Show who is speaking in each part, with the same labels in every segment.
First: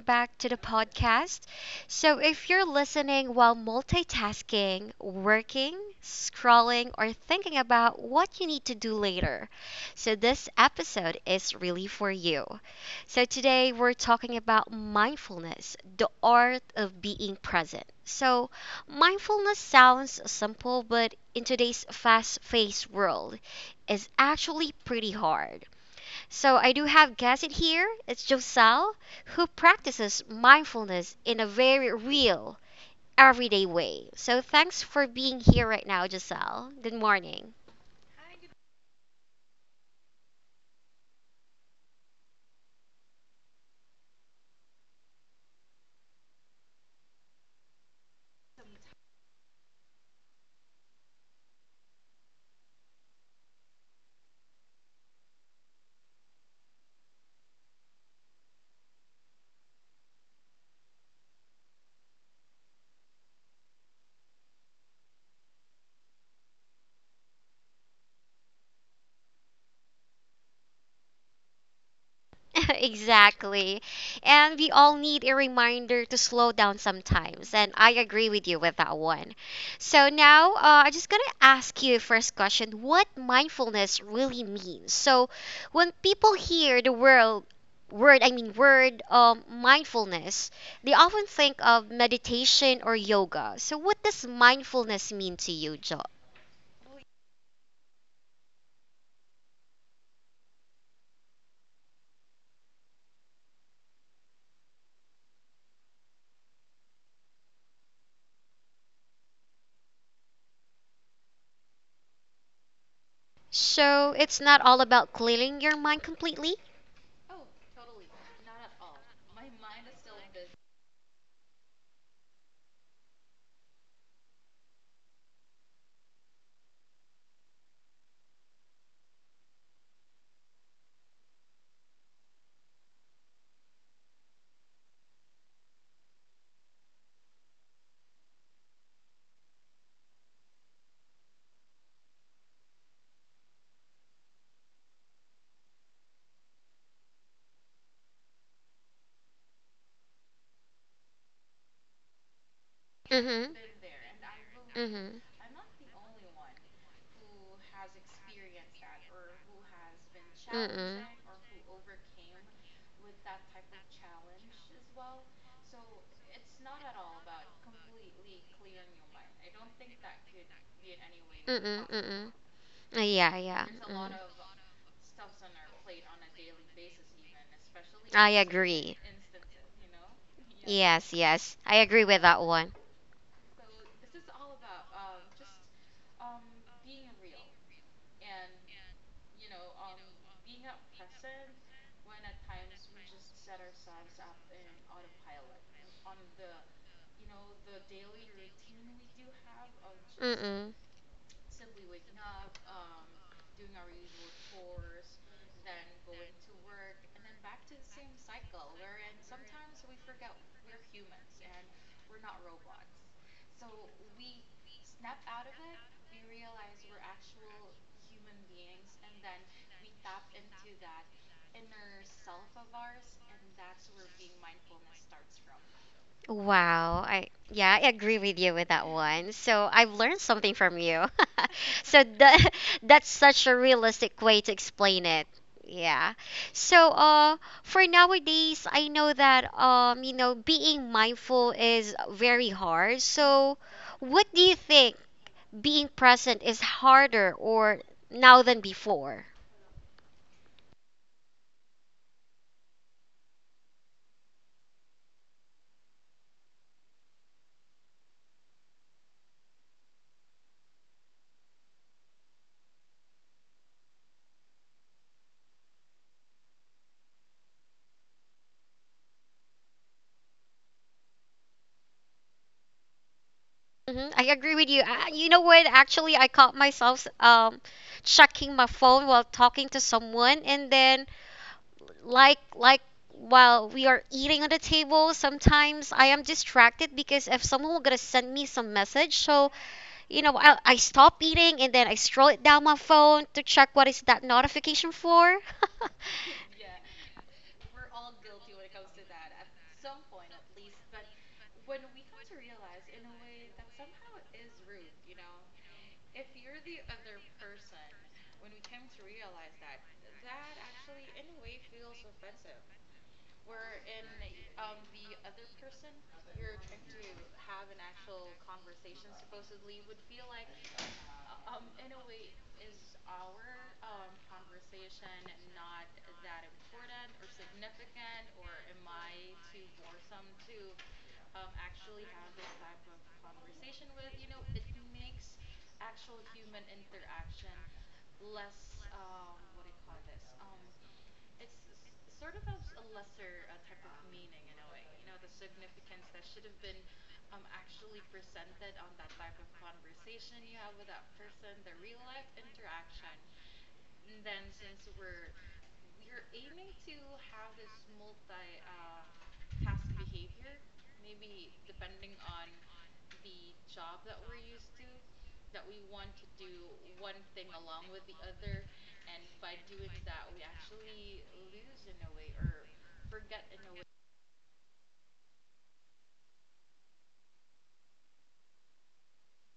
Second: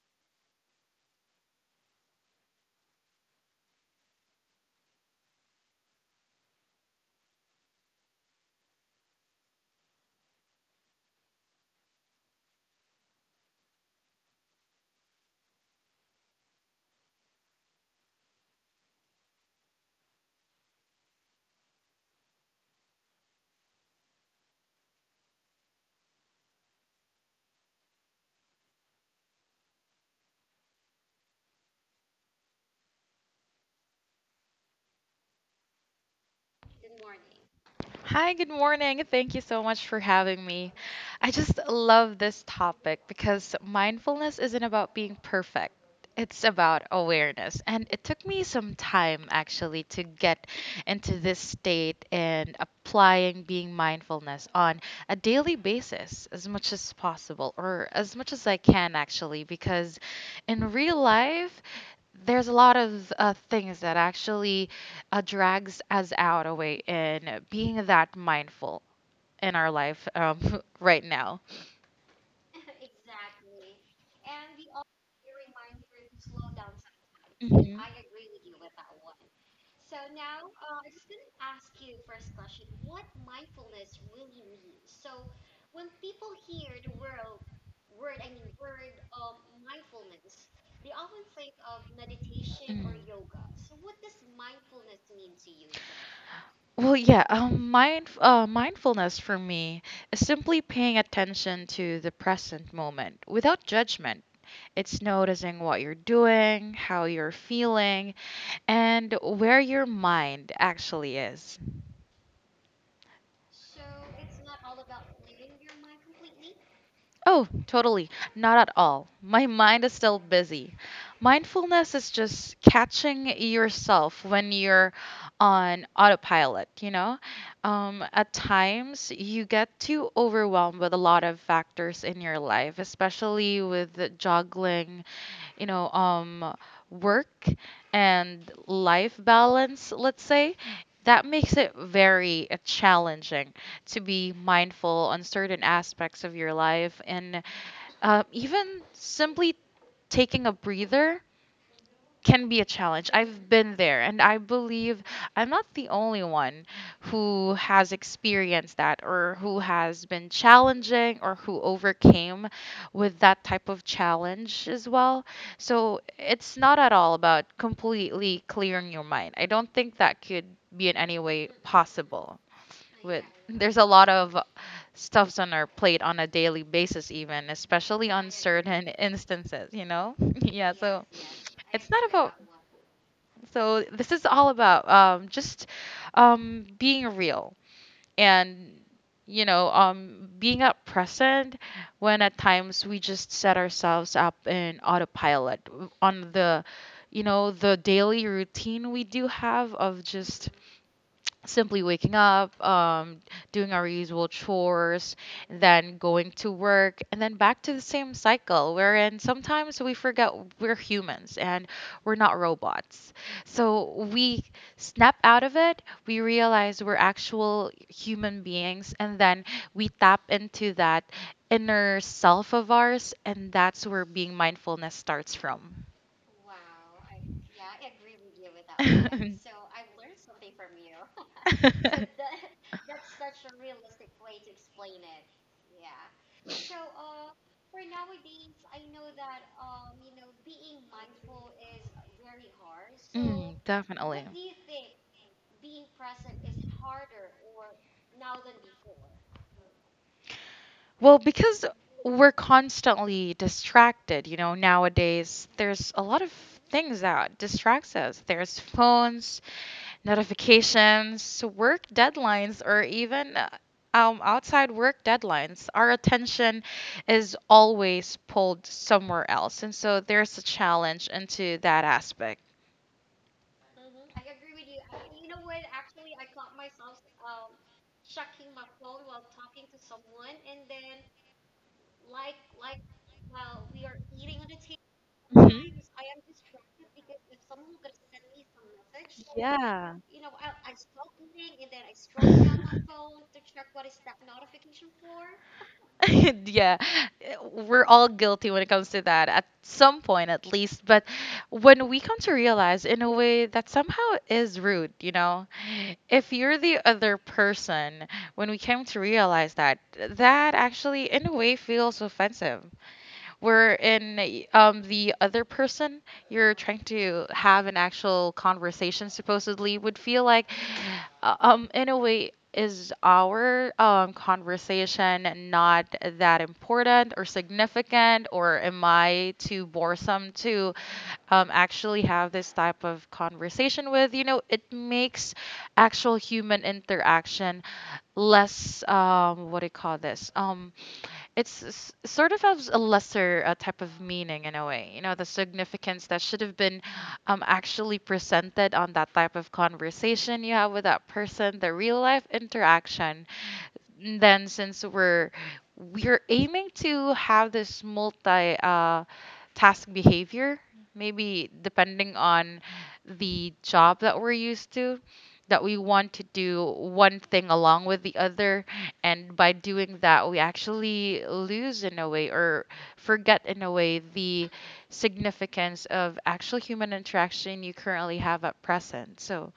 Speaker 1: back to the podcast. So if you're listening while multitasking, working, scrolling or thinking about what you need to do later, so this episode is really for you. So today we're talking about mindfulness, the art of being present. So mindfulness sounds simple, but in today's fast-paced world, is actually pretty hard. So I do have guest in here. It's Joselle who practices mindfulness in a very real, everyday way. So thanks for being here right now, Joselle. Good morning.
Speaker 2: Hi, good morning. Thank you so much for having me. I just love this topic because mindfulness isn't about being perfect. It's about awareness. And it took me some time actually to get into this state and applying being mindfulness on a daily basis as much as possible or as much as I can actually because in real life there's a lot of things that actually drags us out away in being that mindful in our life right now.
Speaker 1: Exactly. And we all need a reminder to slow down sometimes. And I agree with you with that one. So now I'm just going to ask you first question what mindfulness really means. So when people hear the word, mindfulness, they often think of meditation
Speaker 2: Mm.
Speaker 1: or yoga. So what does mindfulness mean to you, Jo?
Speaker 2: Well, yeah, mindfulness for me is simply paying attention to the present moment without judgment. It's noticing what you're doing, how you're feeling, and where your mind actually is.
Speaker 1: So it's not all about clearing your mind completely?
Speaker 2: Oh, totally. Not at all. My mind is still busy. Mindfulness is just catching yourself when you're on autopilot, you know? At times, you get too overwhelmed with a lot of factors in your life, especially with juggling you know um work and life balance, let's say, that makes it very challenging to be mindful on certain aspects of your life, and even simply taking a breather can be a challenge. I've
Speaker 1: Mm-hmm.
Speaker 2: been there, and I believe
Speaker 1: Mm-hmm.
Speaker 2: I'm not the only one who has experienced that, or who has been
Speaker 1: Mm-mm.
Speaker 2: challenging, or who overcame with that type of challenge as well. So it's not at all about completely clearing your mind. I don't think that could be in any way
Speaker 1: Mm-mm. Mm-mm.
Speaker 2: possible. With
Speaker 1: Yeah, yeah.
Speaker 2: there's a lot of stuffs on our plate on a daily basis, even especially
Speaker 1: I
Speaker 2: on certain
Speaker 1: agree.
Speaker 2: instances, you know? Yeah, so
Speaker 1: Yes, yes. I
Speaker 2: it's not
Speaker 1: agree with
Speaker 2: about,
Speaker 1: that one.
Speaker 2: so this is all about just being real, and being up present when at times we just set ourselves up in autopilot on the you know the daily routine we do have of just
Speaker 1: Mm-mm.
Speaker 2: simply waking up, doing our usual chores, then going to work, and then back to the same cycle, wherein sometimes we forget we're humans and we're not robots. So we snap out of it, we realize we're actual human beings, and then we tap into that inner self of ours, and that's where being mindfulness starts from.
Speaker 1: Wow. I yeah, I agree with you with that one. So I've learned something from you. So that that's such a realistic way to explain it. Yeah. So for nowadays I know that you know being mindful is very hard. So
Speaker 2: Mm,
Speaker 1: what
Speaker 2: definitely.
Speaker 1: do you think being present is harder or now than before.
Speaker 2: Well, because we're constantly distracted, you know, nowadays. There's a lot of things that distracts us. There's phones, notifications, work deadlines, or even outside work deadlines. Our attention is always pulled somewhere else. And so there's a challenge into that aspect.
Speaker 1: Hmm, I agree with you. You know what? Actually, I caught myself checking my phone while talking to someone, and then like while we are eating on the table,
Speaker 2: Mhm.
Speaker 1: sometimes I am distracted because if someone were gonna send me some message, so
Speaker 2: Yeah.
Speaker 1: you know, I stop eating and then I scroll it down my phone to check what is that notification for.
Speaker 2: Yeah, we're all guilty when it comes to that at some point, at least. But when we come to realize, in a way, that somehow is rude, you know, if you're the other person, when we came to realize that, that actually, in a way, feels offensive. Where in the other person you're trying to have an actual conversation supposedly would feel like, in a way, is our conversation not that important or significant, or am I too boresome to actually have this type of conversation with? You know, it makes actual human interaction less, what do you call this? It's sort of has a lesser type of meaning in a way. You know, the significance that should have been actually presented on that type of conversation you have with that person, the real life interaction, then, since we're aiming to have this multi task behavior, maybe depending on the job that we're used to, that we want to do one thing along with the other, and by doing that we actually lose in a way, or forget in a way, the significance of actual human interaction you currently have at present. So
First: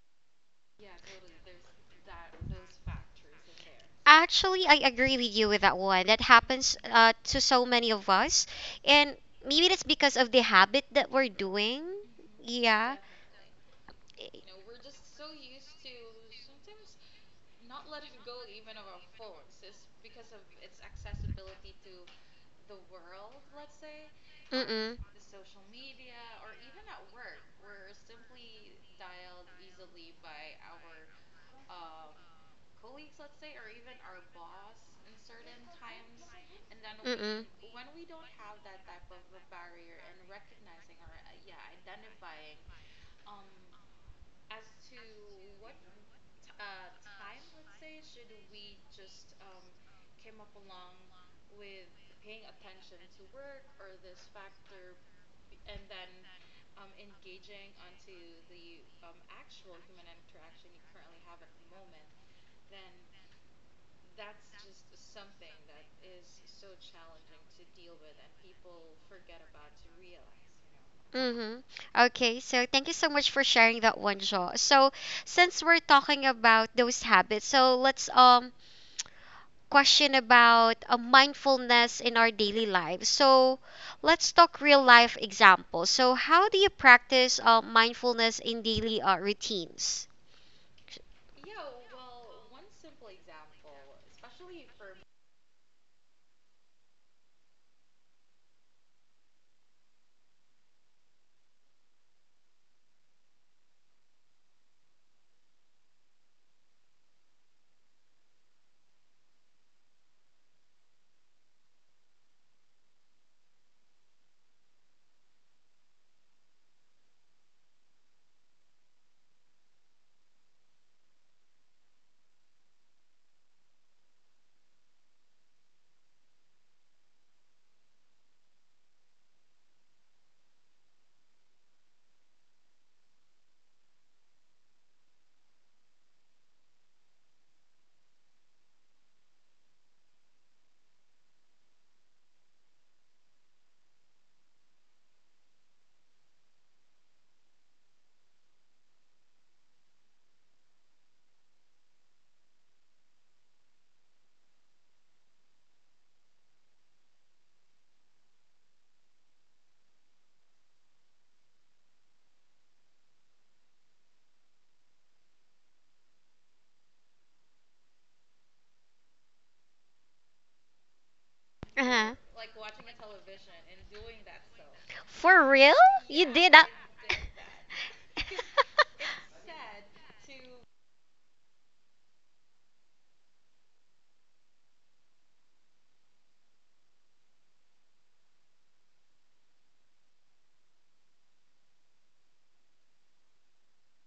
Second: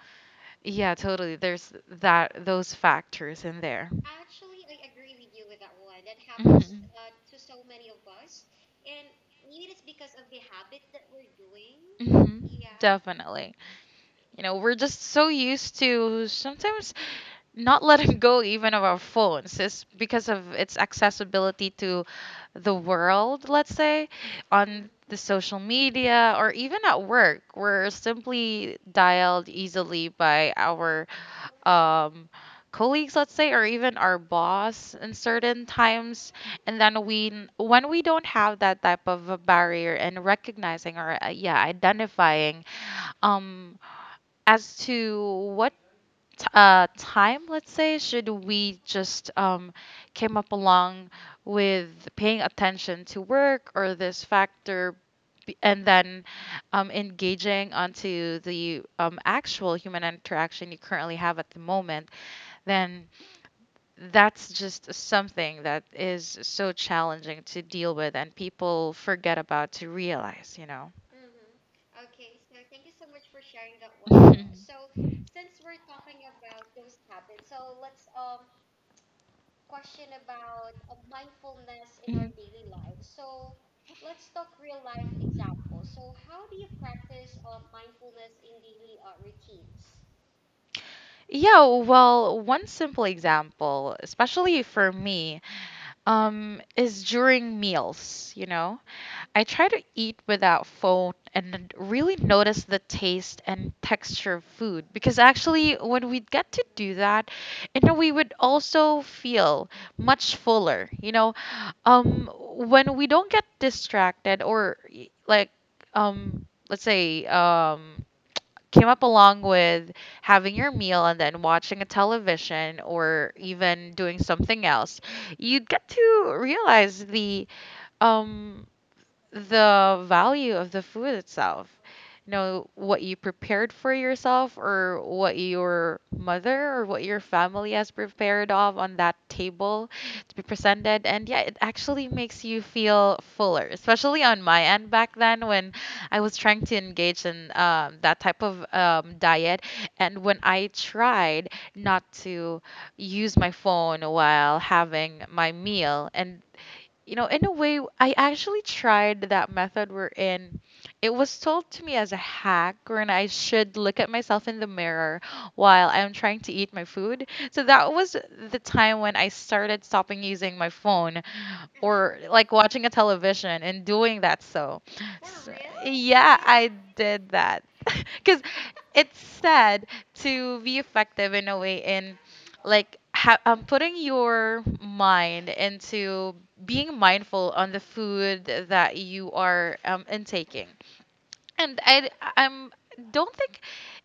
Speaker 2: yeah, totally. There's that, those factors in there.
Speaker 1: Actually, I agree with you with that one. That happens
Speaker 2: Hmm.
Speaker 1: to so many of us. And maybe that's because of the habit that we're
Speaker 2: To
Speaker 1: doing.
Speaker 2: us. Hmm.
Speaker 1: Yeah.
Speaker 2: Definitely. You know, we're just so used to sometimes not letting go even of our phones. It's because of its accessibility to the world, let's say, on
Speaker 1: Mm-mm.
Speaker 2: the social media or even at work. We're simply dialed easily by our um, colleagues, let's say, or even our boss in certain times. And then
Speaker 1: Mm-mm.
Speaker 2: when we don't have that type of a barrier and recognizing, or yeah, identifying um, as to what time, let's say, should we just came up along with paying attention to work or this factor, and then engaging onto the actual human interaction you currently have at the moment, then that's just something that is so challenging to deal with and people forget about to realize, you know.
Speaker 1: Mm-hmm. Okay, so thank you so much for sharing that one, Shaw. So since we're talking about those habits, so let's question about a mindfulness in
Speaker 2: Mhm.
Speaker 1: our
Speaker 2: Mhm.
Speaker 1: daily lives. So let's talk real life examples. So how do you practice mindfulness in daily routines?
Speaker 2: Yeah, well, one simple example, especially for me, is during meals. I try to eat without phone and then really notice the taste and texture of food, because actually, when we get to do that, we would also feel much fuller. You know, um, when we don't get distracted or like, let's say, came up along with having your meal and then watching a television or even doing something else, you'd get to realize the um value of the food itself. You know, what you prepared for yourself, or what your mother or what your family has prepared of on that table to be presented. And yeah, it actually makes you feel fuller, especially on my end back then when I was trying to engage in that type of diet. And when I tried not to use my phone while having my meal, and in a way, I actually tried that method wherein it was told to me as a hack, wherein I should look at myself in the mirror while I'm trying to eat my food. So that was the time when I started stopping using my phone
Speaker 1: Uh-huh.
Speaker 2: or like watching a television and doing that, so,
Speaker 1: For
Speaker 2: so
Speaker 1: real? You
Speaker 2: yeah,
Speaker 1: did that?
Speaker 2: I did that. Because it's said to be effective in a way in, like, putting your mind into being mindful on the food that you are intaking. And I'm don't think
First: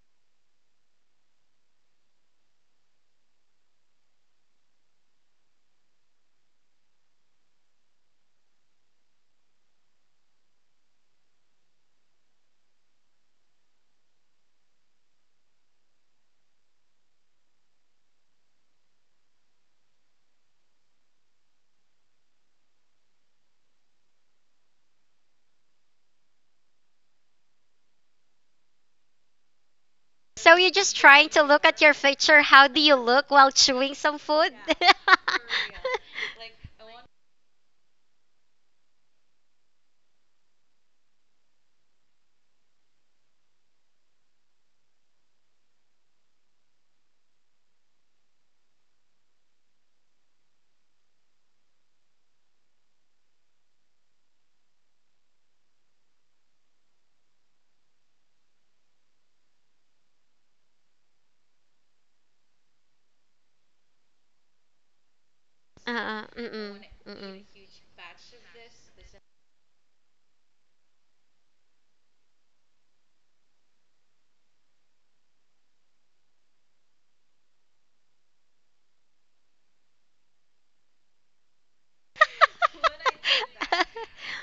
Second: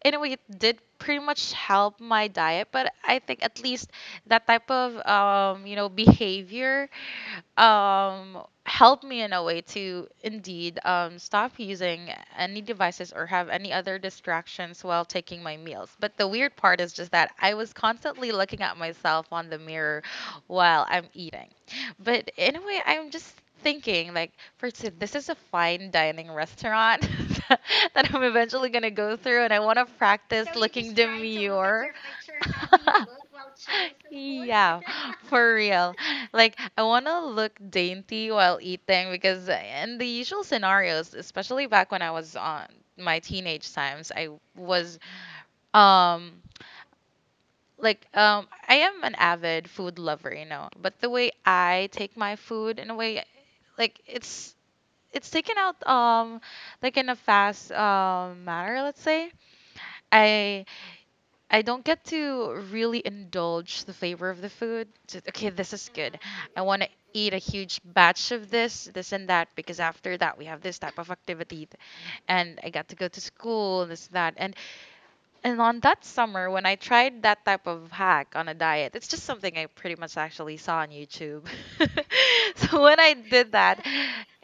Speaker 2: in a way it did pretty much help my diet, but I think at least that type of behavior um helped me in a way to indeed stop using any devices or have any other distractions while taking my meals. But the weird part is just that I was constantly looking at myself on the mirror while I'm eating. But in a way, I'm just thinking, like, first, this is a fine dining restaurant that I'm eventually going to go through, and I want to practice
Speaker 1: So you're
Speaker 2: looking
Speaker 1: just trying to look at
Speaker 2: demure.
Speaker 1: your picture. How do you look while chewing some food?
Speaker 2: Yeah, for real. Like, I want to look dainty while eating because, in the usual scenarios, especially back when I was on my teenage times, was, um, like, I am an avid food lover, but the way I take my food in a way, like, it's taken out, like in a fast, manner, let's say. I I don't get to really indulge the flavor of the food. Just, okay, this is good.
Speaker 1: uh,
Speaker 2: I
Speaker 1: mm-mm,
Speaker 2: want to eat a
Speaker 1: mm-mm.
Speaker 2: huge batch of this and that, because after that we have this type of activity, and I got to go to school, this, that, and on that summer, when I tried that type of hack on a diet, it's just something I pretty much actually saw on YouTube. So when I did that,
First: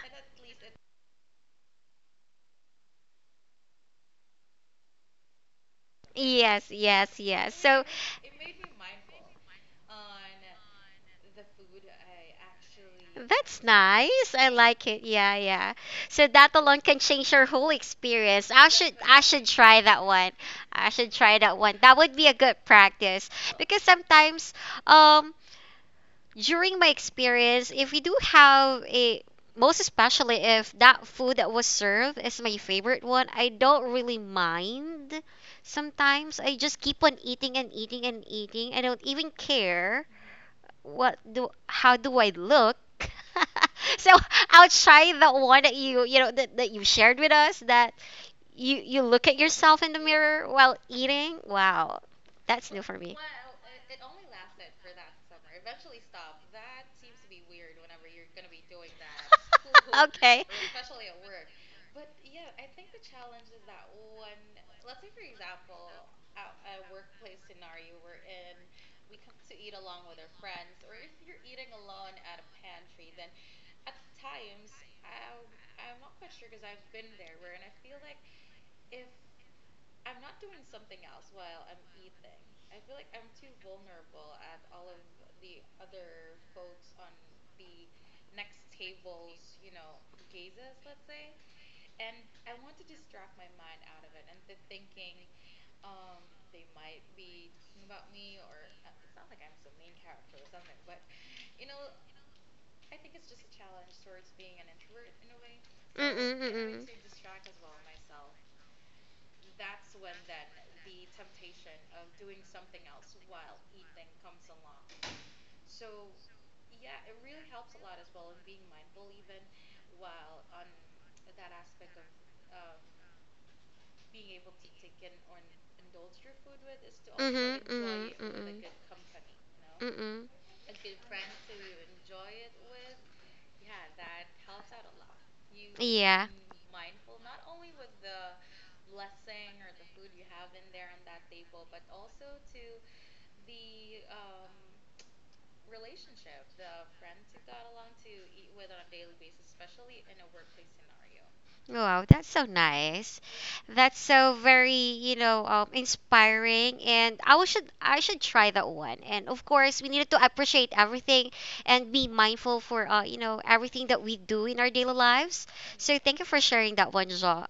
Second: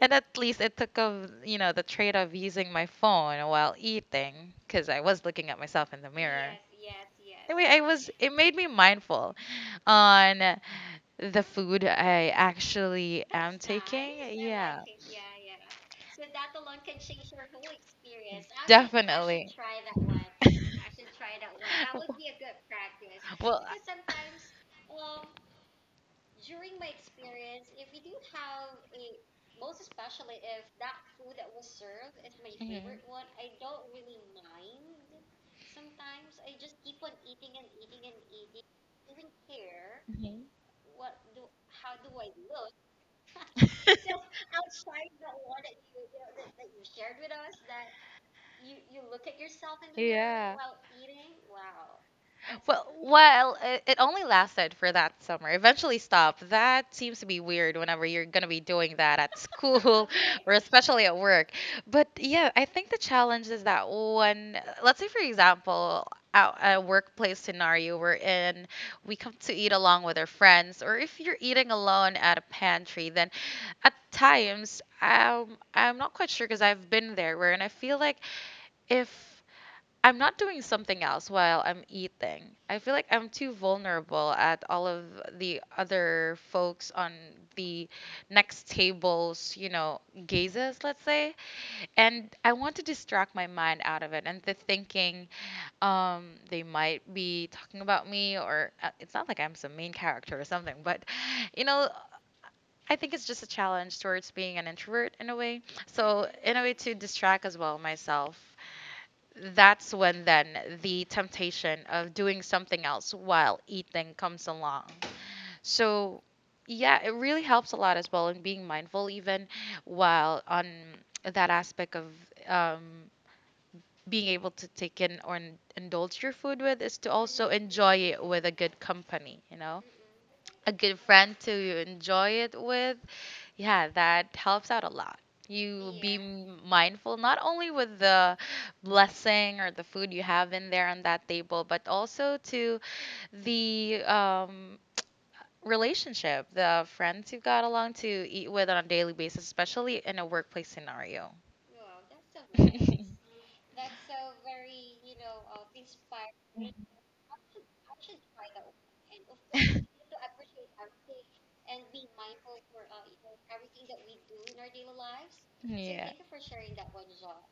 Speaker 2: and at least it took of the trade of using my phone while eating, because I was looking at myself in the mirror.
Speaker 1: Yes, yes, yes.
Speaker 2: Anyway, I
Speaker 1: So
Speaker 2: was it made me mindful on the food I actually am
Speaker 1: that's
Speaker 2: taking.
Speaker 1: nice. I
Speaker 2: Yeah,
Speaker 1: like
Speaker 2: like,
Speaker 1: it.
Speaker 2: yeah.
Speaker 1: Yeah, yeah. So that alone can change your whole experience. I should
Speaker 2: Definitely.
Speaker 1: try that one.
Speaker 2: I
Speaker 1: I
Speaker 2: should.
Speaker 1: should try that one. That would be a good practice
Speaker 2: Well.
Speaker 1: because sometimes um during my experience, if we do have a most especially if that food that was served is my favorite one, I don't
Speaker 2: Mm-hmm.
Speaker 1: really mind. Sometimes I just keep on eating and eating and eating. I don't even care
Speaker 2: Mind, hmm.
Speaker 1: what do how do I look. So
Speaker 2: You.
Speaker 1: I'll try the one that you know that, that you shared with us that you look at yourself in the mirror
Speaker 2: Yeah.
Speaker 1: while eating. Wow, that's new
Speaker 2: Well,
Speaker 1: for me.
Speaker 2: well, it only lasted for that summer. Eventually stopped. That seems to be weird whenever you're going to be doing that at school
Speaker 1: Okay.
Speaker 2: or especially at
Speaker 1: Mm.
Speaker 2: work. But yeah, I think the challenge is that one, let's say, for example, out a workplace scenario we're in, we come to eat along with our friends, or if you're eating alone at a pantry, then at times, I'm not quite sure, because I've been there where, and I feel like if I'm not doing something else while I'm eating, I feel like I'm too vulnerable at all of the other folks on the next table's gazes, let's say, and I want to distract my mind out of it, and the thinking they might be talking about me, or it's not like I'm some main character or something, but you know I think it's just a challenge towards being an introvert in a way. So,
Speaker 1: Mm-mm,
Speaker 2: in a way,
Speaker 1: mm-mm.
Speaker 2: to distract as well myself, that's when then the temptation of doing something else while eating comes along. So, yeah, it really helps a lot as well in being mindful, even while on that aspect of um, being able to take in or indulge your food with, is to also
Speaker 1: Mhm, mm
Speaker 2: enjoy
Speaker 1: mm
Speaker 2: it with a
Speaker 1: mm-mm.
Speaker 2: good company, you know?
Speaker 1: Mm-mm.
Speaker 2: A good friend to enjoy it with, yeah, that helps out a lot. You be
Speaker 1: Yeah.
Speaker 2: mindful not only with the blessing or the food you have in there on that table, but also to the relationship, the friends you got along to eat with on a daily basis, especially in a workplace scenario.
Speaker 1: Wow, that's so nice. That's so very, you know, inspiring. And I was- should I should try that one. And of course, we needed to appreciate everything and be mindful for you know, everything that we do in our daily lives. So
Speaker 2: Yeah.
Speaker 1: thank you for sharing that one, Ja.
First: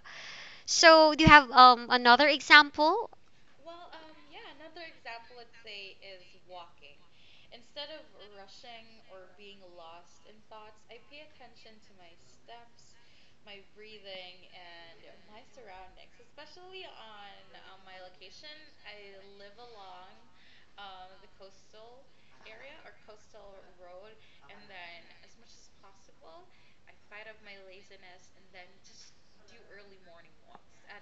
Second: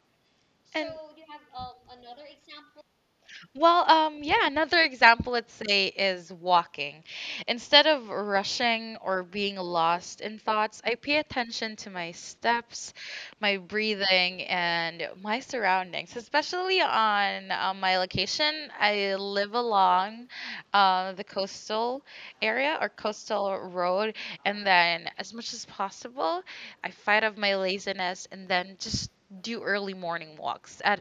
Speaker 2: And
Speaker 1: So do you have another example?
Speaker 2: Well, yeah, another example, let's say, is walking. Instead of rushing or being lost in thoughts, I pay attention to my steps, my breathing, and my surroundings, especially on my location. I live along the coastal area or coastal road, and then as much as possible, I fight off my laziness and then just do early morning walks at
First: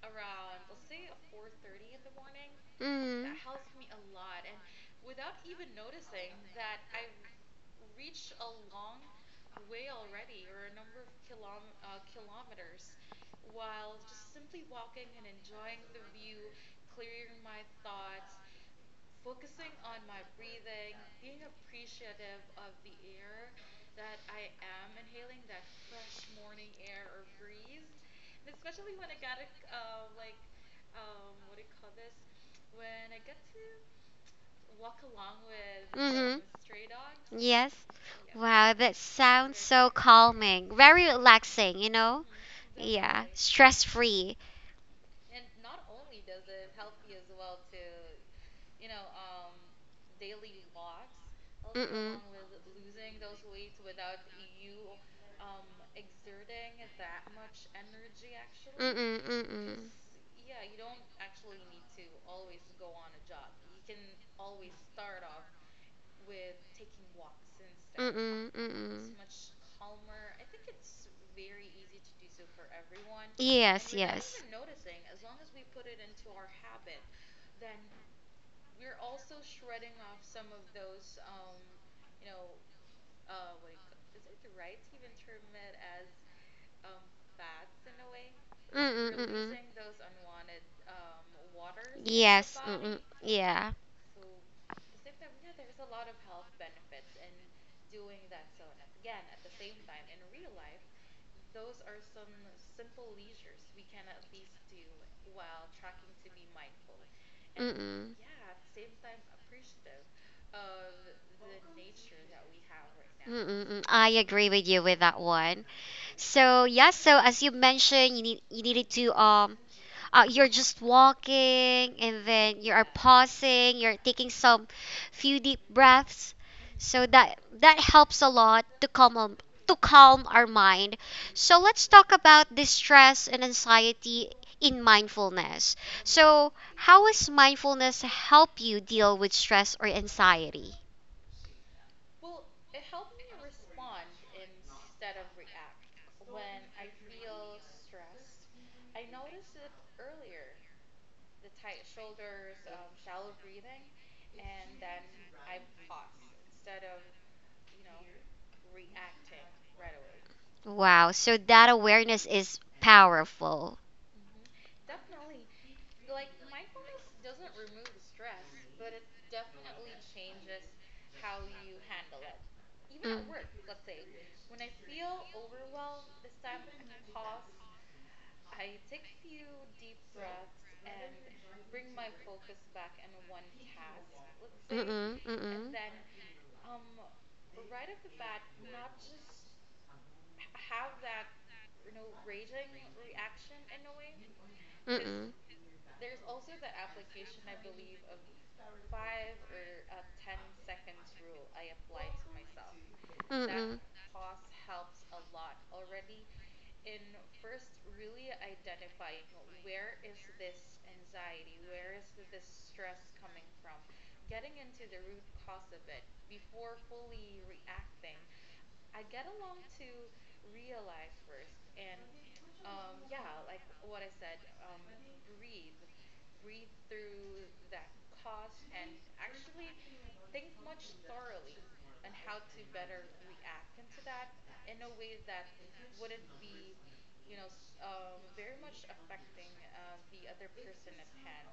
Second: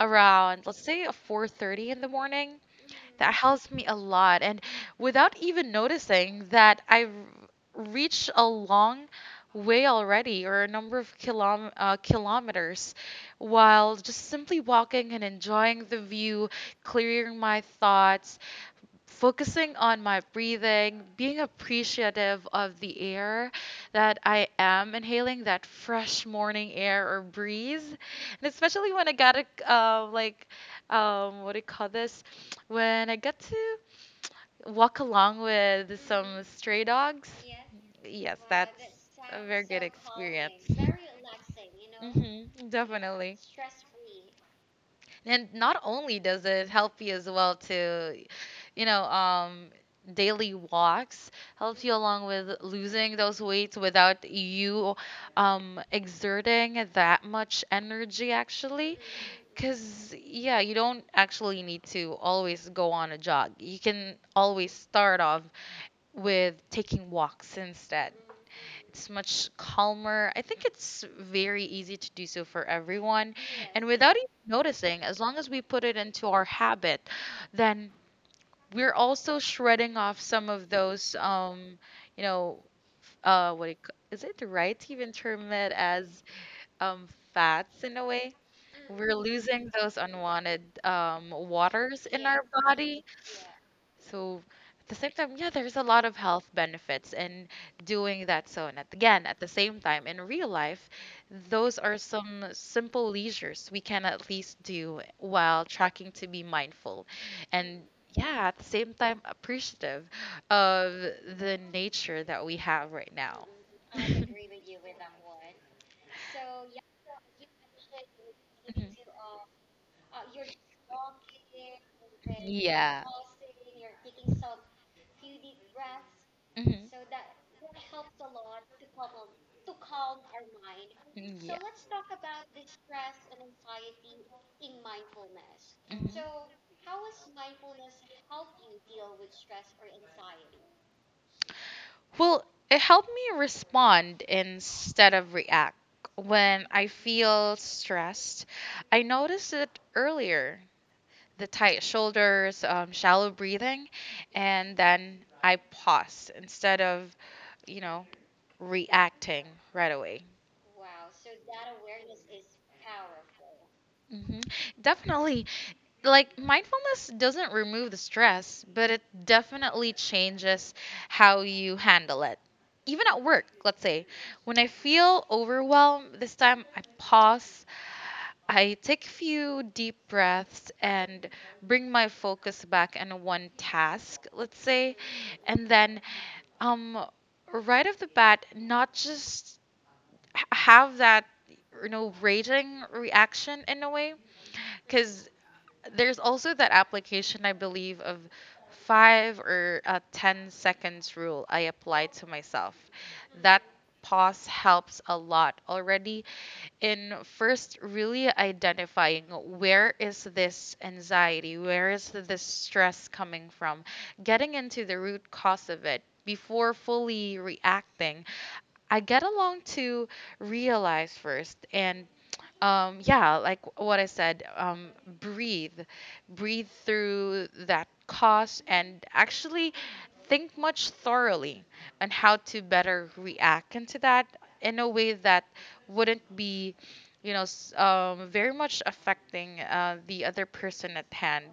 Speaker 2: around, let's say, 4:30 in the morning.
Speaker 1: Mm.
Speaker 2: That helps me a lot, and without even noticing that I reached a long way already or a number of kilometers while just simply walking and enjoying the view, clearing my thoughts, focusing on my breathing, being appreciative of the air that I am inhaling, that fresh morning air or breeze, and especially when I got to uh, like, what do you call this? When I got to walk along with
Speaker 1: Mm-hmm.
Speaker 2: some stray dogs.
Speaker 1: Yes.
Speaker 2: Yes. Wow,
Speaker 1: Wow,
Speaker 2: that's
Speaker 1: that
Speaker 2: a
Speaker 1: sounds
Speaker 2: very good
Speaker 1: so nice.
Speaker 2: experience.
Speaker 1: Calming. Very relaxing, you know?
Speaker 2: Hmm. Yeah,
Speaker 1: Yeah,
Speaker 2: definitely.
Speaker 1: stress free.
Speaker 2: And not only does it help you as well to, you know, um, daily walks helps you
Speaker 1: Mm-mm.
Speaker 2: along with losing those weights without you exerting that much energy, actually.
Speaker 1: Mm-mm, mm-mm.
Speaker 2: Because, yeah, you don't actually need to always go on a jog. You can always start off with taking walks instead.
Speaker 1: Mm-mm,
Speaker 2: It's
Speaker 1: mm-mm.
Speaker 2: much calmer. I think it's very easy to do so for everyone. And
Speaker 1: Yes,
Speaker 2: without even
Speaker 1: yes.
Speaker 2: noticing, as long as we put it into our habit, then we're also shredding off some of those, you know, what do you is it right to even term it as fats in a way?
Speaker 1: Mm mm
Speaker 2: We're
Speaker 1: mm mm.
Speaker 2: losing those unwanted waters in our
Speaker 1: Yes. Mm mm.
Speaker 2: body.
Speaker 1: Yeah.
Speaker 2: So, at the same time, yeah, there's a lot of health benefits in doing that. So, and at, again, at the same time, in real life, those are some simple leisures we can at least do while tracking to be mindful.
Speaker 1: Mm
Speaker 2: And
Speaker 1: mm.
Speaker 2: yeah, at the same time, appreciative of the nature that we have right
Speaker 1: Mm,
Speaker 2: now.
Speaker 1: mm, mm. I agree with you with that one. So yeah, so as you mentioned, you needed to you're just walking and
Speaker 2: Mhm.
Speaker 1: then you are
Speaker 2: Yeah.
Speaker 1: pausing you're taking some few deep breaths
Speaker 2: Mhm.
Speaker 1: so that that helps a lot to calm our mind.
Speaker 2: Yeah.
Speaker 1: So let's talk about the stress and anxiety in mindfulness.
Speaker 2: Mhm.
Speaker 1: So how does mindfulness help you deal with stress or anxiety?
Speaker 2: Well, it helped me respond instead of react. When I feel stressed, I notice it earlier, the tight shoulders, shallow breathing, and then I pause instead of, you know, reacting right away.
Speaker 1: Wow, so that awareness is powerful.
Speaker 2: Hmm. Definitely. Like, mindfulness doesn't remove the stress, but it definitely changes how you handle it. Even
Speaker 1: Mm.
Speaker 2: at work, let's say, when I feel overwhelmed, this time I pause, I take a few deep breaths and bring my focus back on one task, let's say, and then, um right off the bat, not just have that, you know, raging reaction in a way,
Speaker 1: Because
Speaker 2: because
Speaker 1: Mm-mm.
Speaker 2: there's also that application, I believe, of five or 10 seconds rule I apply to myself. That pause helps a lot already in first really identifying where is this anxiety, where is this stress coming from, getting into the root cause of it. Before fully reacting, I get along to realize first and, yeah, like what I said, breathe, breathe through that cost and actually think much thoroughly on how to better react into that in a way that wouldn't be, you know, very much affecting, the other person at hand,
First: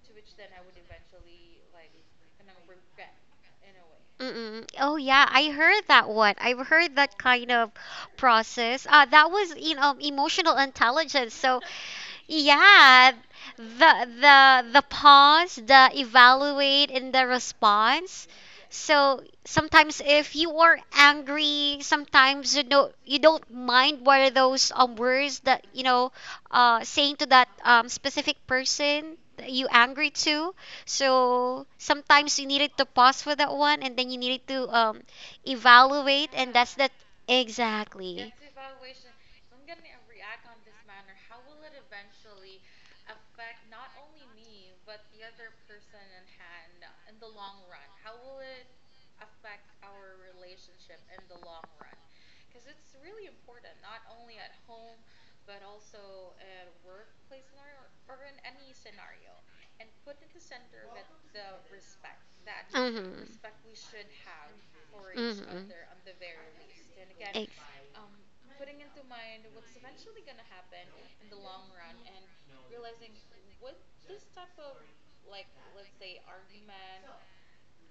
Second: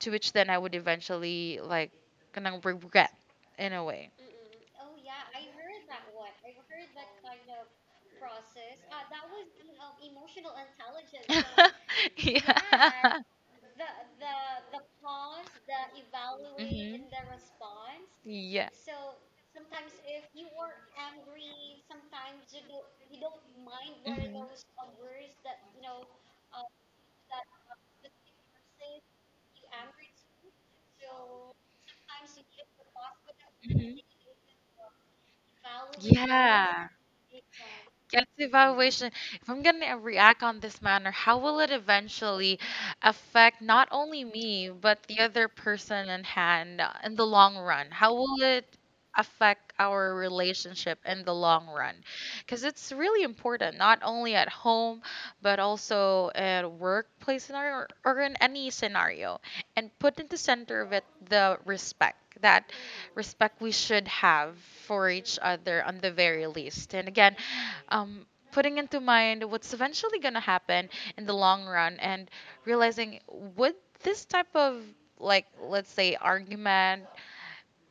Speaker 2: to which then I would eventually like kind of regret in a way.
Speaker 1: Mm-mm. Oh yeah, I heard that one. I've heard that kind of process. That was in emotional intelligence.
Speaker 2: So,
Speaker 1: So yeah,
Speaker 2: yeah.
Speaker 1: the the pause, the evaluate, and the
Speaker 2: Mm-hmm.
Speaker 1: response.
Speaker 2: Yeah.
Speaker 1: So sometimes if you are angry, sometimes you know you don't mind what are
Speaker 2: Mm-hmm.
Speaker 1: those words that you know saying to that specific person that you angry to. So sometimes you needed to pause for that one and
Speaker 2: Mm-hmm.
Speaker 1: then you needed to evaluate and that's
Speaker 2: Yeah.
Speaker 1: that
Speaker 2: Yes,
Speaker 1: exactly.
Speaker 2: evaluation. If I'm going to react on this manner, how will it eventually affect not only me, but the other person in hand, in the long run? How will it affect our relationship in the long run? Because it's really important, not only at home, but also at a workplace scenario, or in any scenario. And put in the center of it the respect that
Speaker 1: Mhm.
Speaker 2: respect we should have for each
Speaker 1: Mhm.
Speaker 2: other on the very least. And again, um, putting into mind what's eventually going to happen in the long run, and realizing would this type of, like, let's say, argument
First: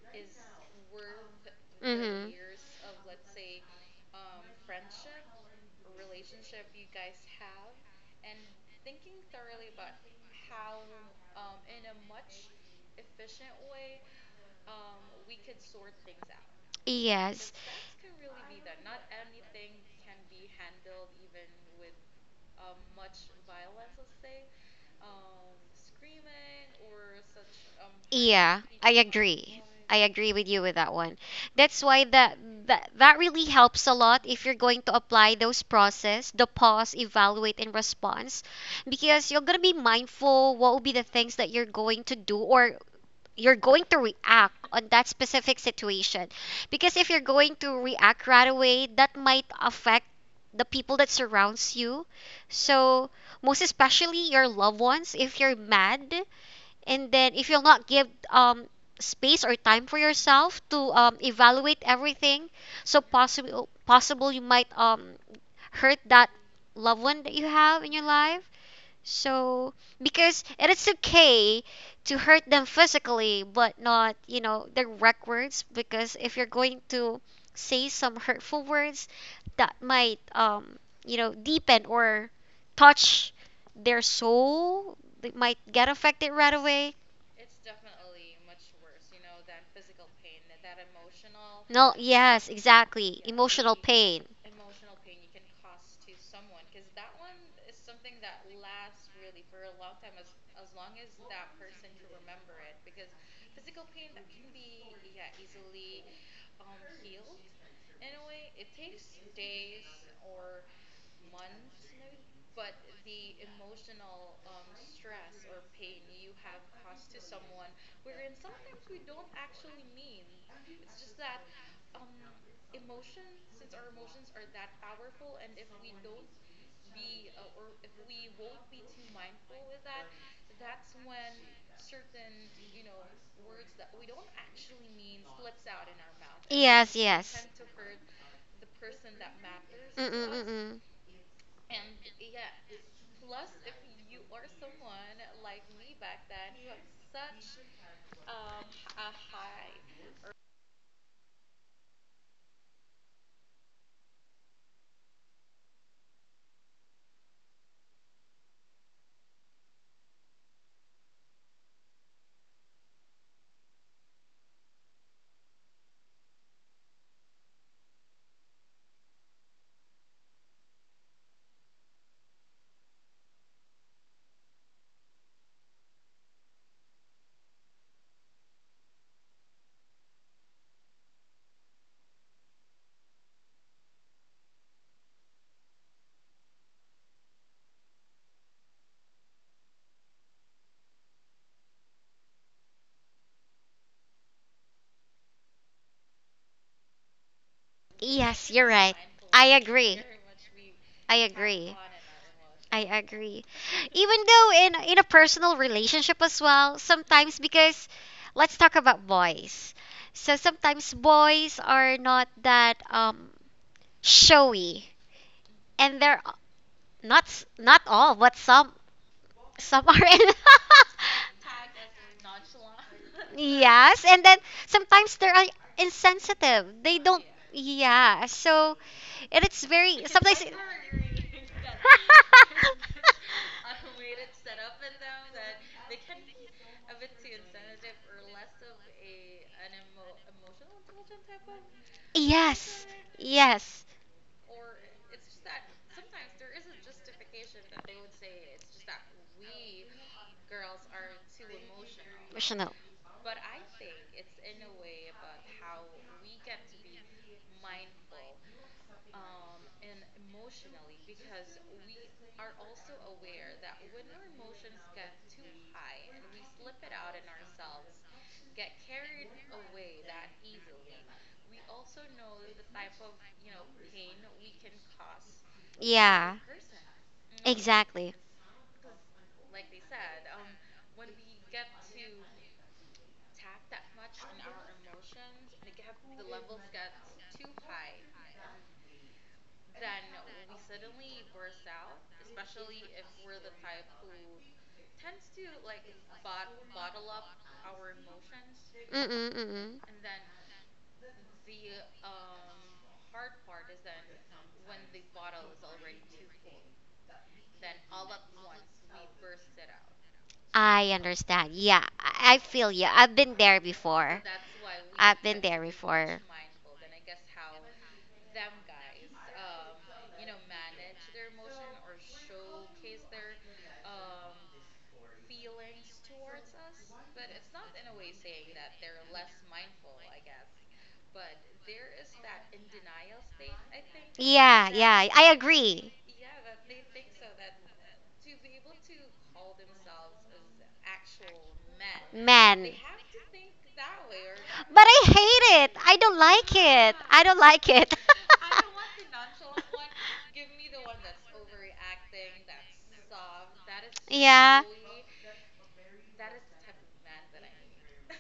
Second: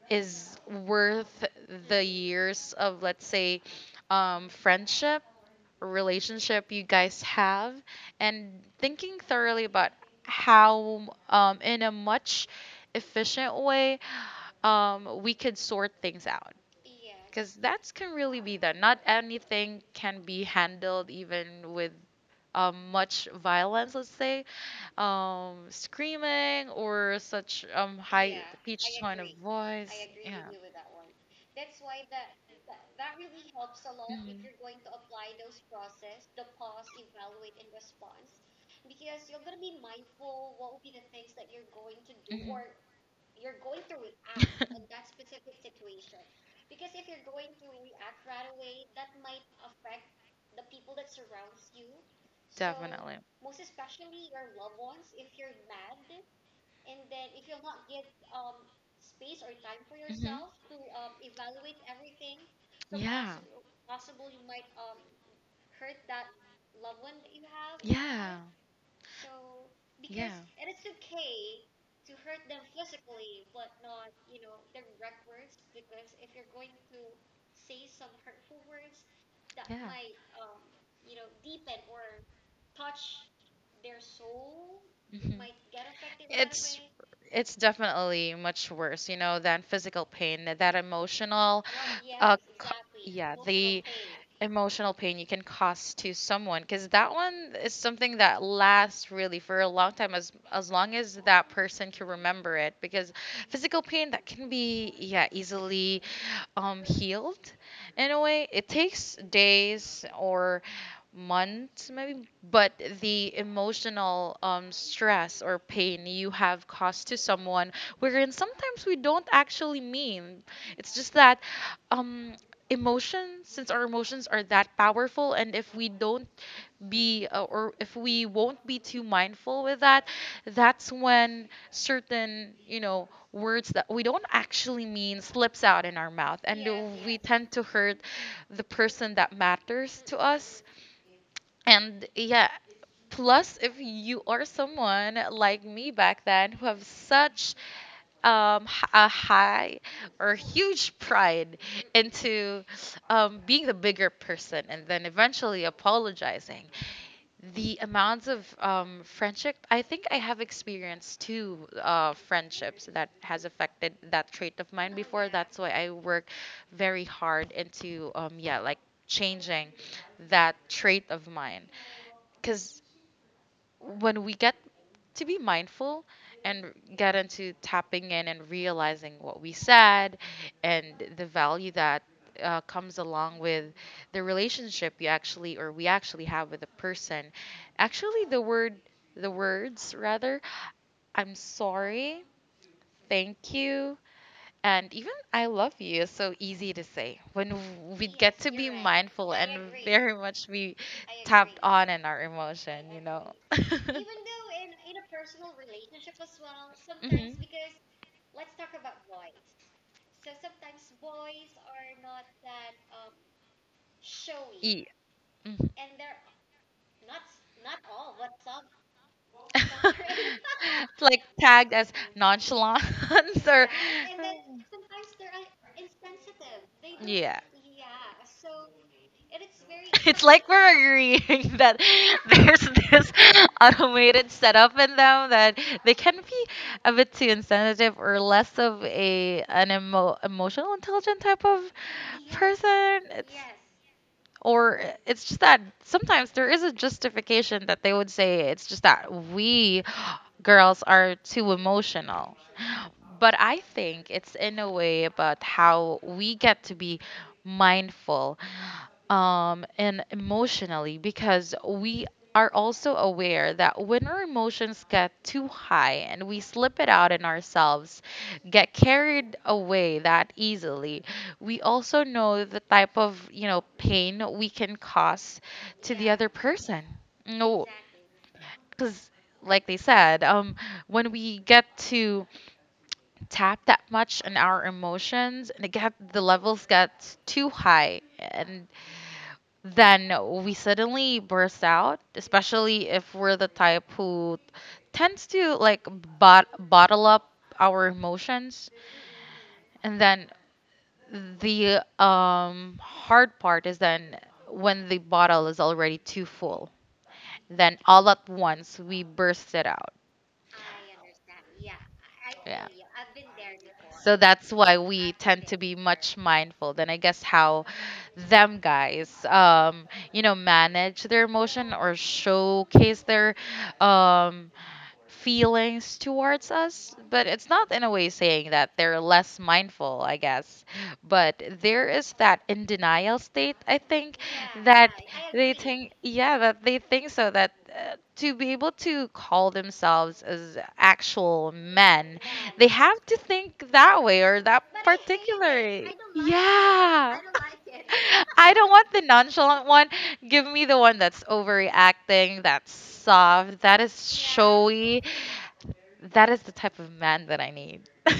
Speaker 2: is worth the
Speaker 1: Mhm.
Speaker 2: years of, let's say, friendship or relationship you guys have, and thinking thoroughly about how, in a much efficient way, we could sort things out,
Speaker 1: Because yes.
Speaker 2: because that can really be that. Not anything can be handled even with much violence, let's say, screaming or such,
Speaker 1: Yeah, I
Speaker 2: pitched. I.
Speaker 1: agree. I agree with you with that one. That's why that really helps a lot if you're going to
Speaker 2: Hmm.
Speaker 1: apply those process, the pause, evaluate and response because you're going to be mindful what will be the things that you're going to do
Speaker 2: Hmm.
Speaker 1: or you're going to react on that specific situation. Because if you're going to react right away, that might affect the people that surrounds you so most especially your loved ones, if you're mad and then if you'll not give space or time for yourself to evaluate everything, so possible you might hurt that loved one that
Speaker 2: Your
Speaker 1: you have in
Speaker 2: life.
Speaker 1: your
Speaker 2: Yeah.
Speaker 1: life. So because it is okay to hurt them physically, but not you know direct words. Because if you're going to say some hurtful words, that might you know deepen or touch their soul. They
Speaker 2: Mhm.
Speaker 1: might get affected right
Speaker 2: It's
Speaker 1: away.
Speaker 2: it's definitely much worse, you know, than physical pain. That, that emotional,
Speaker 1: No,
Speaker 2: uh,
Speaker 1: yes,
Speaker 2: co-
Speaker 1: exactly.
Speaker 2: yeah,
Speaker 1: Pain,
Speaker 2: the
Speaker 1: pain.
Speaker 2: emotional pain you can cause to someone, because that one is something that lasts really for a long time, as long as that person can remember it. Because physical pain, that can be, yeah, easily, healed in a way. It takes days or months, maybe, but the emotional, stress or pain you have caused to someone, wherein sometimes we don't actually mean. It's just that, um, emotions, since our emotions are that powerful, and if we don't be or if we won't be too mindful with that, that's when certain, you know, words that we don't actually mean slips out in our mouth, and
Speaker 1: Yes,
Speaker 2: we tend to hurt the person that matters
Speaker 1: mm
Speaker 2: to
Speaker 1: mm mm
Speaker 2: us.
Speaker 1: mm.
Speaker 2: And yeah, plus, if you are someone like me back then who have such, a high or huge pride into, being the bigger person and then eventually apologizing. The amounts of, friendship, I think I have experienced two, friendships that has affected that trait of mine before. That's why I work very hard into, yeah, like, changing that trait of mine, because when we get to be mindful and get into tapping in and realizing what we said, and the value that, comes along with the relationship you actually, or we actually have with a person. Actually, the word, the words rather, I'm sorry, thank you, and even I love you is so easy to say when we get to
Speaker 1: Yes, you're
Speaker 2: be
Speaker 1: right.
Speaker 2: mindful
Speaker 1: I
Speaker 2: and
Speaker 1: agree.
Speaker 2: very much be
Speaker 1: I
Speaker 2: tapped
Speaker 1: agree.
Speaker 2: on in our
Speaker 1: I
Speaker 2: emotion, you know.
Speaker 1: agree.
Speaker 2: Even
Speaker 1: Even though
Speaker 2: though,
Speaker 1: in a personal relationship as well,
Speaker 2: hmm.
Speaker 1: sometimes because let's talk about boys. So sometimes boys are not that
Speaker 2: E-
Speaker 1: showy
Speaker 2: mhm.
Speaker 1: and they're not not all, but some are.
Speaker 2: It's like tagged as nonchalant. Or
Speaker 1: Yes, and then sometimes they're like, insensitive. They don't.
Speaker 2: yeah.
Speaker 1: Yeah, so and it's very
Speaker 2: It's
Speaker 1: sometimes.
Speaker 2: like we're agreeing that there's this automated setup in them that they can be a bit too insensitive or less of a emotional intelligent type of
Speaker 1: Yes,
Speaker 2: person. It's,
Speaker 1: yes,
Speaker 2: or it's just that sometimes there is a justification that they would say, it's just that we girls are too emotional.
Speaker 1: personal.
Speaker 2: But I think it's in a way about how we get to be mindful, and emotionally, because we are also aware that when our emotions get too high and we slip it out in ourselves, get carried away that easily, we also know the type of, you know, pain we can cause to the other
Speaker 1: Yeah,
Speaker 2: person. No,
Speaker 1: exactly.
Speaker 2: because like they said, when we get to tap that much in our emotions and it get the levels get too high, and then we suddenly burst out, especially if we're the type who tends to like bottle up our emotions.
Speaker 1: Mm-mm, mm-mm.
Speaker 2: And then the, hard part is then when the bottle is already too full, then all at once we burst it out.
Speaker 1: I understand. Yeah, I
Speaker 2: Yeah.
Speaker 1: feel you. I've been there
Speaker 2: So
Speaker 1: before.
Speaker 2: that's why we
Speaker 1: I've been
Speaker 2: tend to
Speaker 1: there
Speaker 2: be much
Speaker 1: before.
Speaker 2: mindful. Then I guess how them guys you know manage their emotion or showcase their, um feelings towards us, but it's not in a way saying that they're less mindful, I guess. But there is that in denial state, I think,
Speaker 1: Yeah,
Speaker 2: that
Speaker 1: yeah, I
Speaker 2: they think
Speaker 1: agree.
Speaker 2: yeah that they think so, that to be able to call themselves as actual men, they
Speaker 1: Man.
Speaker 2: have to think that way or that
Speaker 1: But I hate it.
Speaker 2: particular.
Speaker 1: I don't like it.
Speaker 2: Yeah.
Speaker 1: I don't like it.
Speaker 2: I don't want the nonchalant one. Give me the one that's overreacting, that's soft, that is
Speaker 1: Yeah.
Speaker 2: showy. That is the type of man that I need.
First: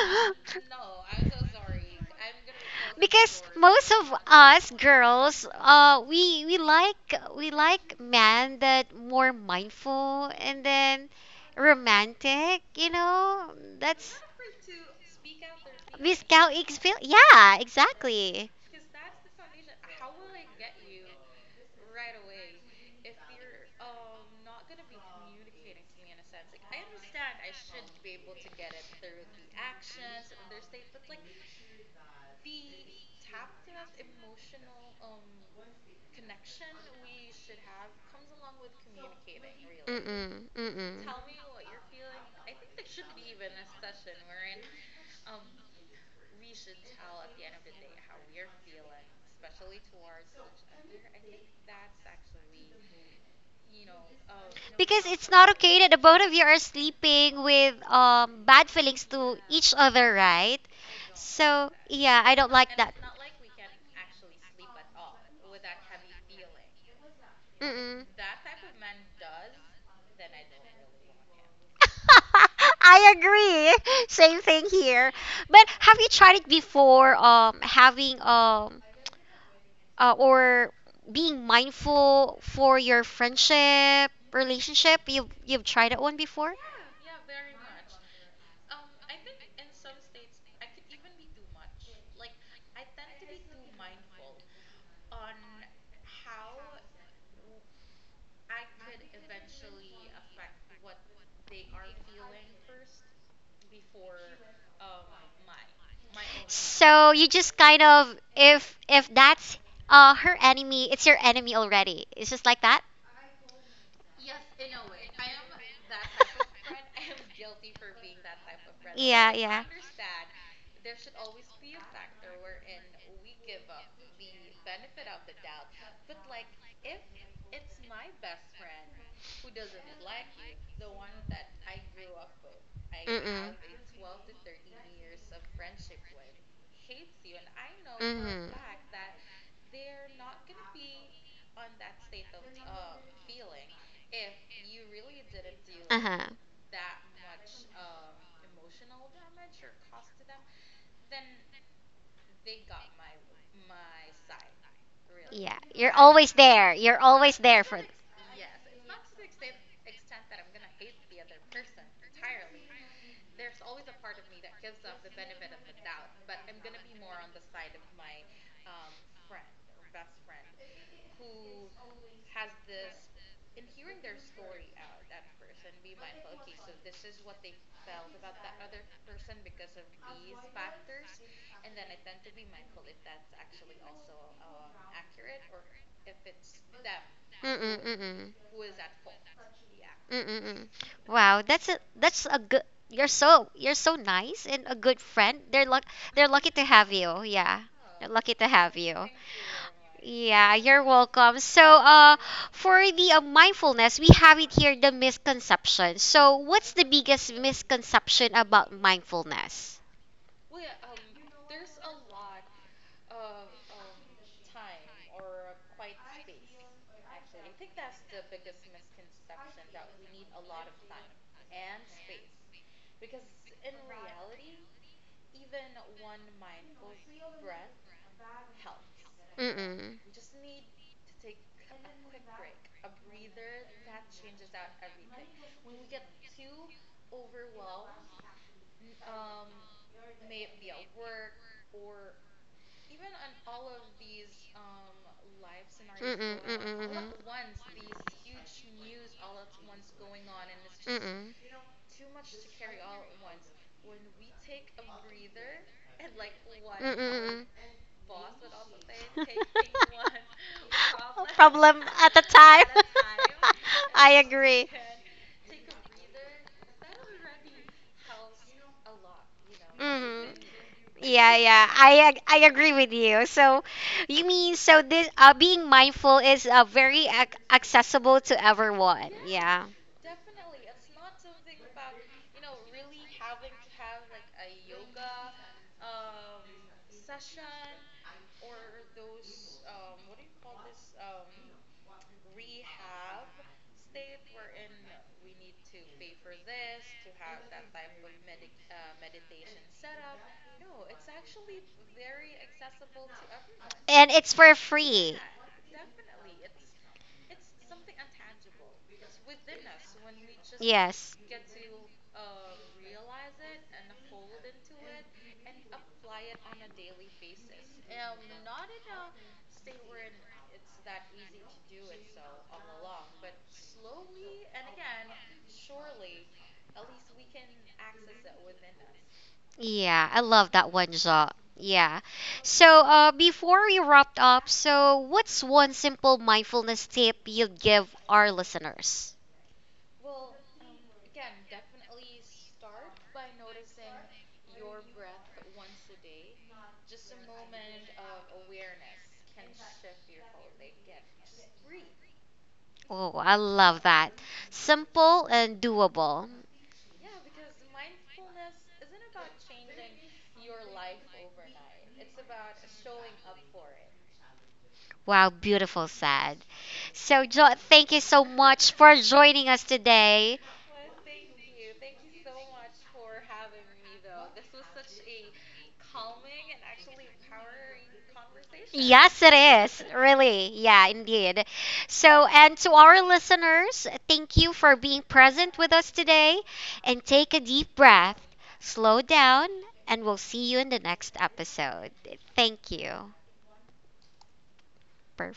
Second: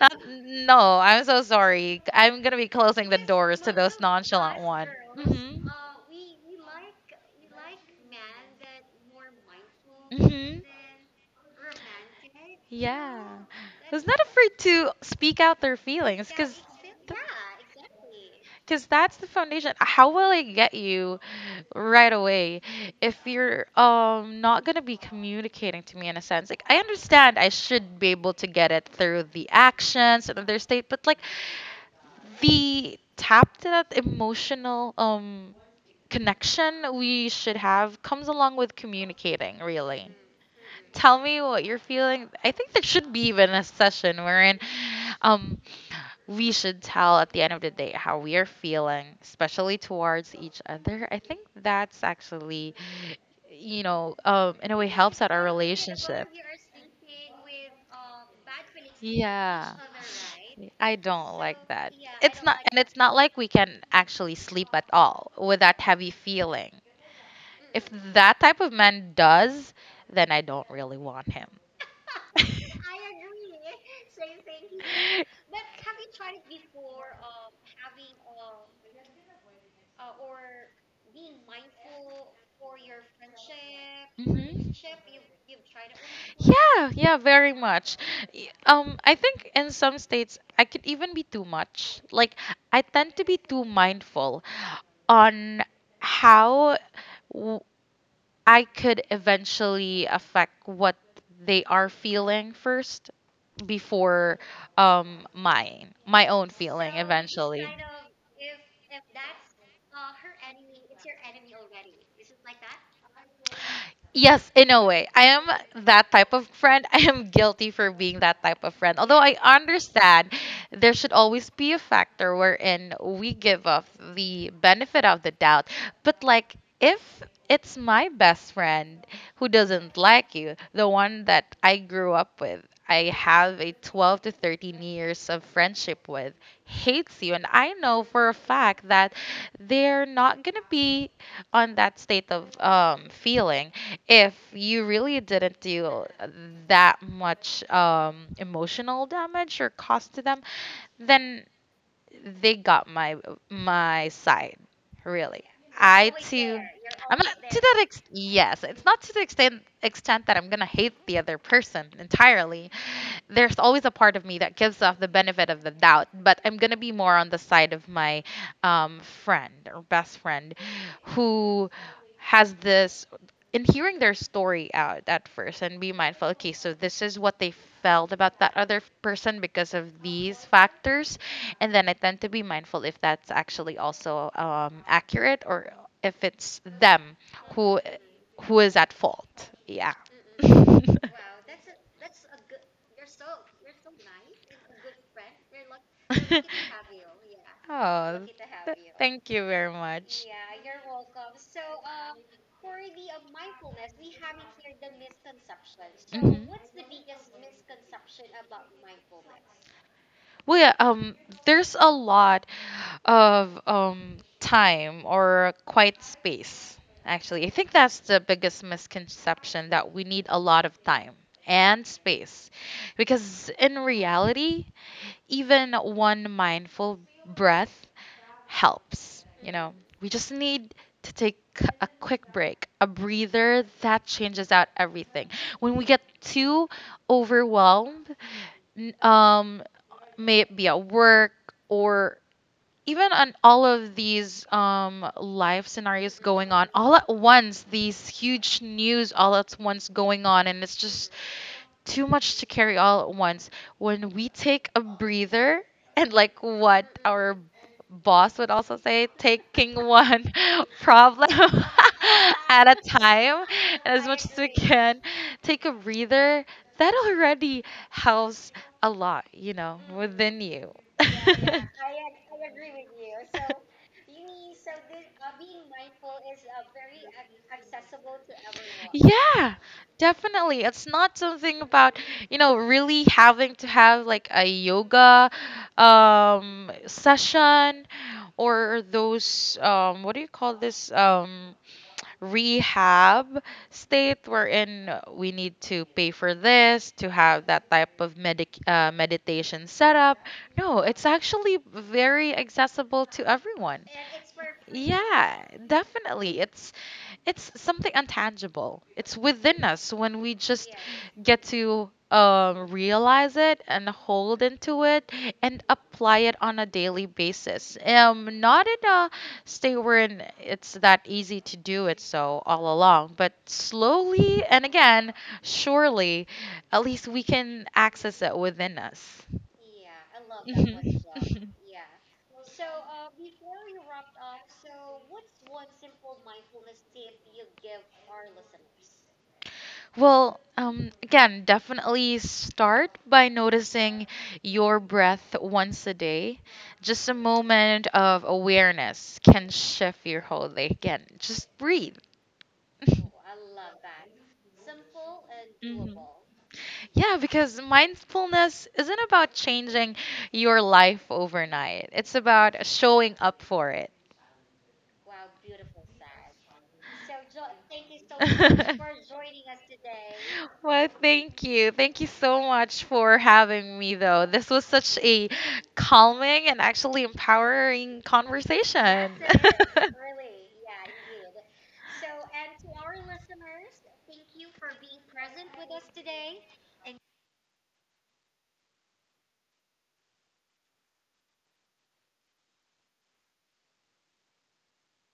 Speaker 2: Not, no, I'm so sorry. I'm gonna be closing the
Speaker 1: Because
Speaker 2: doors to
Speaker 1: most
Speaker 2: those
Speaker 1: of
Speaker 2: nonchalant
Speaker 1: us
Speaker 2: one.
Speaker 1: girls
Speaker 2: Mhm.
Speaker 1: we like we like men that more mindful
Speaker 2: Mhm.
Speaker 1: and then romantic you
Speaker 2: Yeah.
Speaker 1: know
Speaker 2: Who's
Speaker 1: that's
Speaker 2: not afraid to speak out their
Speaker 1: miss
Speaker 2: feelings.
Speaker 1: cow experience yeah exactly.
Speaker 2: Because that's the foundation. How will I get you right away if you're not gonna be communicating to me in a sense, like, I understand I should be able to get it through the actions and other state, but like the tap to that emotional connection we should have comes along with communicating. Really,
Speaker 1: Mm-mm, mm-mm.
Speaker 2: tell me what you're feeling. I think there should be even a session wherein um we should tell at the end of the day how we are feeling, especially towards each other. I think that's actually, in a way,
Speaker 1: Because
Speaker 2: helps
Speaker 1: it's
Speaker 2: out our
Speaker 1: not okay that the both
Speaker 2: relationship.
Speaker 1: of you are sleeping with bad feelings to
Speaker 2: Yeah.
Speaker 1: each other, right?
Speaker 2: I don't like
Speaker 1: So
Speaker 2: that.
Speaker 1: yeah, I
Speaker 2: It's
Speaker 1: don't
Speaker 2: not,
Speaker 1: like
Speaker 2: and
Speaker 1: that.
Speaker 2: it's not like we can actually sleep at all with that heavy feeling. If
Speaker 1: Mm-mm.
Speaker 2: that type of man does, then I don't really want him.
Speaker 1: I agree. Same thing here. But have you tried it before? Having or being mindful for your friendship
Speaker 2: hmm
Speaker 1: relationship. You you've tried that one before?
Speaker 2: Yeah, yeah, very much. I think in some states I could even be too much. Like I tend to be too mindful on how w- I could eventually affect what they are feeling first before mine my own feeling
Speaker 1: So you just
Speaker 2: eventually.
Speaker 1: kind of if that's her enemy, it's your enemy already. It's just like that.
Speaker 2: Yes, in a way. I am that type of friend. I am guilty for being that type of friend. Although
Speaker 1: Yeah,
Speaker 2: I
Speaker 1: yeah.
Speaker 2: understand there should always be a factor wherein we give off the benefit of the doubt. But like if it's my best friend who doesn't like you, the one that I grew up with, I
Speaker 1: Mm-mm.
Speaker 2: have a 12 to 13 years of friendship with, hates you, and I know for a fact that they're not going to be on that state of feeling, if you really didn't
Speaker 1: Mm-hmm.
Speaker 2: deal
Speaker 1: Uh-huh.
Speaker 2: that much emotional damage or cost to them, then they got my side. Really,
Speaker 1: Yeah, you're
Speaker 2: I
Speaker 1: always
Speaker 2: too.
Speaker 1: there. You're
Speaker 2: I'm not
Speaker 1: always
Speaker 2: to
Speaker 1: there
Speaker 2: that
Speaker 1: for.
Speaker 2: ex- Yes, it's not to the extent that I'm gonna hate the other person entirely. There's always a part of me that gives off the benefit of the doubt, but I'm gonna be more on the side of my friend or best friend who has this, in hearing their story out at first and be mindful. Okay, so this is what they felt about that other person because of these factors, and then I tend to be mindful if that's actually also accurate or if it's them
Speaker 1: Mm-mm,
Speaker 2: who
Speaker 1: mm-mm.
Speaker 2: who is at fault, yeah.
Speaker 1: Mm-mm. Mm. Wow, that's a good. You're so nice and a good friend. They're lucky to have you. Yeah, they're
Speaker 2: Oh,
Speaker 1: lucky to have you.
Speaker 2: thank you very much.
Speaker 1: Yeah, you're welcome. So, for the mindfulness, we have it here the misconception. So, what's
Speaker 2: Hmm
Speaker 1: the biggest misconception about mindfulness?
Speaker 2: Well, yeah, there's a lot of time or quiet space. Actually, I think that's the biggest misconception, that we need a lot of time and space, because in reality, even one mindful breath helps. You know,
Speaker 1: Mm-mm.
Speaker 2: we just need to take a quick break, a breather that changes out everything. When we get too overwhelmed, n- um, may it be at work or even on all of these life
Speaker 1: Mm-mm,
Speaker 2: scenarios going on
Speaker 1: mm-mm,
Speaker 2: all at
Speaker 1: mm-mm.
Speaker 2: once, these huge news all at once going on, and it's just
Speaker 1: Mm-mm.
Speaker 2: too much to carry all at once. When we take a breather, and like what
Speaker 1: Mm-mm.
Speaker 2: our
Speaker 1: Mm.
Speaker 2: boss would also say, taking one problem
Speaker 1: Problem at the time.
Speaker 2: at a time, and as
Speaker 1: I
Speaker 2: much as we
Speaker 1: agree.
Speaker 2: can take a breather, that already helps a lot, you know,
Speaker 1: Hmm.
Speaker 2: within you.
Speaker 1: Yeah, yeah. I agree with you. So, you mean so this being mindful is very accessible to everyone.
Speaker 2: Yeah,
Speaker 1: Yeah.
Speaker 2: definitely. It's not something about, you know, really having to have like a yoga session, or those what do you call this, rehab state, wherein we need to pay for this to have that type of medic meditation setup. No, it's actually very accessible to everyone.
Speaker 1: And it's for free.
Speaker 2: Yeah, definitely. It's something intangible. It's within us. When we just
Speaker 1: Yes.
Speaker 2: get to realize it and hold into it and apply it on a daily basis. Not in a state wherein it's that easy to do it so all along, but
Speaker 1: Slow.
Speaker 2: slowly and, again, surely, at least we can access it within us.
Speaker 1: Yeah, I love that
Speaker 2: Mhm.
Speaker 1: one, Jaw. Yeah. So, before we wrap up, so what's one simple mindfulness tip you'd give our listeners?
Speaker 2: Well, again, definitely start by noticing your breath once a day. Just a moment of awareness can shift your whole day. Again, just breathe.
Speaker 1: Oh, I love that. Simple and
Speaker 2: Mhm.
Speaker 1: doable.
Speaker 2: Yeah, because mindfulness isn't about changing your life overnight, it's about showing up for it.
Speaker 1: Wow, beautiful said. So, Jaw, thank you so much for joining us today.
Speaker 2: Well, thank you. Thank you so much for having me, though. This was such a calming and actually empowering conversation.
Speaker 1: Yes, it is. Really. Yeah, indeed. So, and to our listeners, thank you for being present with us today. And take a deep breath, slow down, and we'll see you in the next episode. Thank you. Perfect.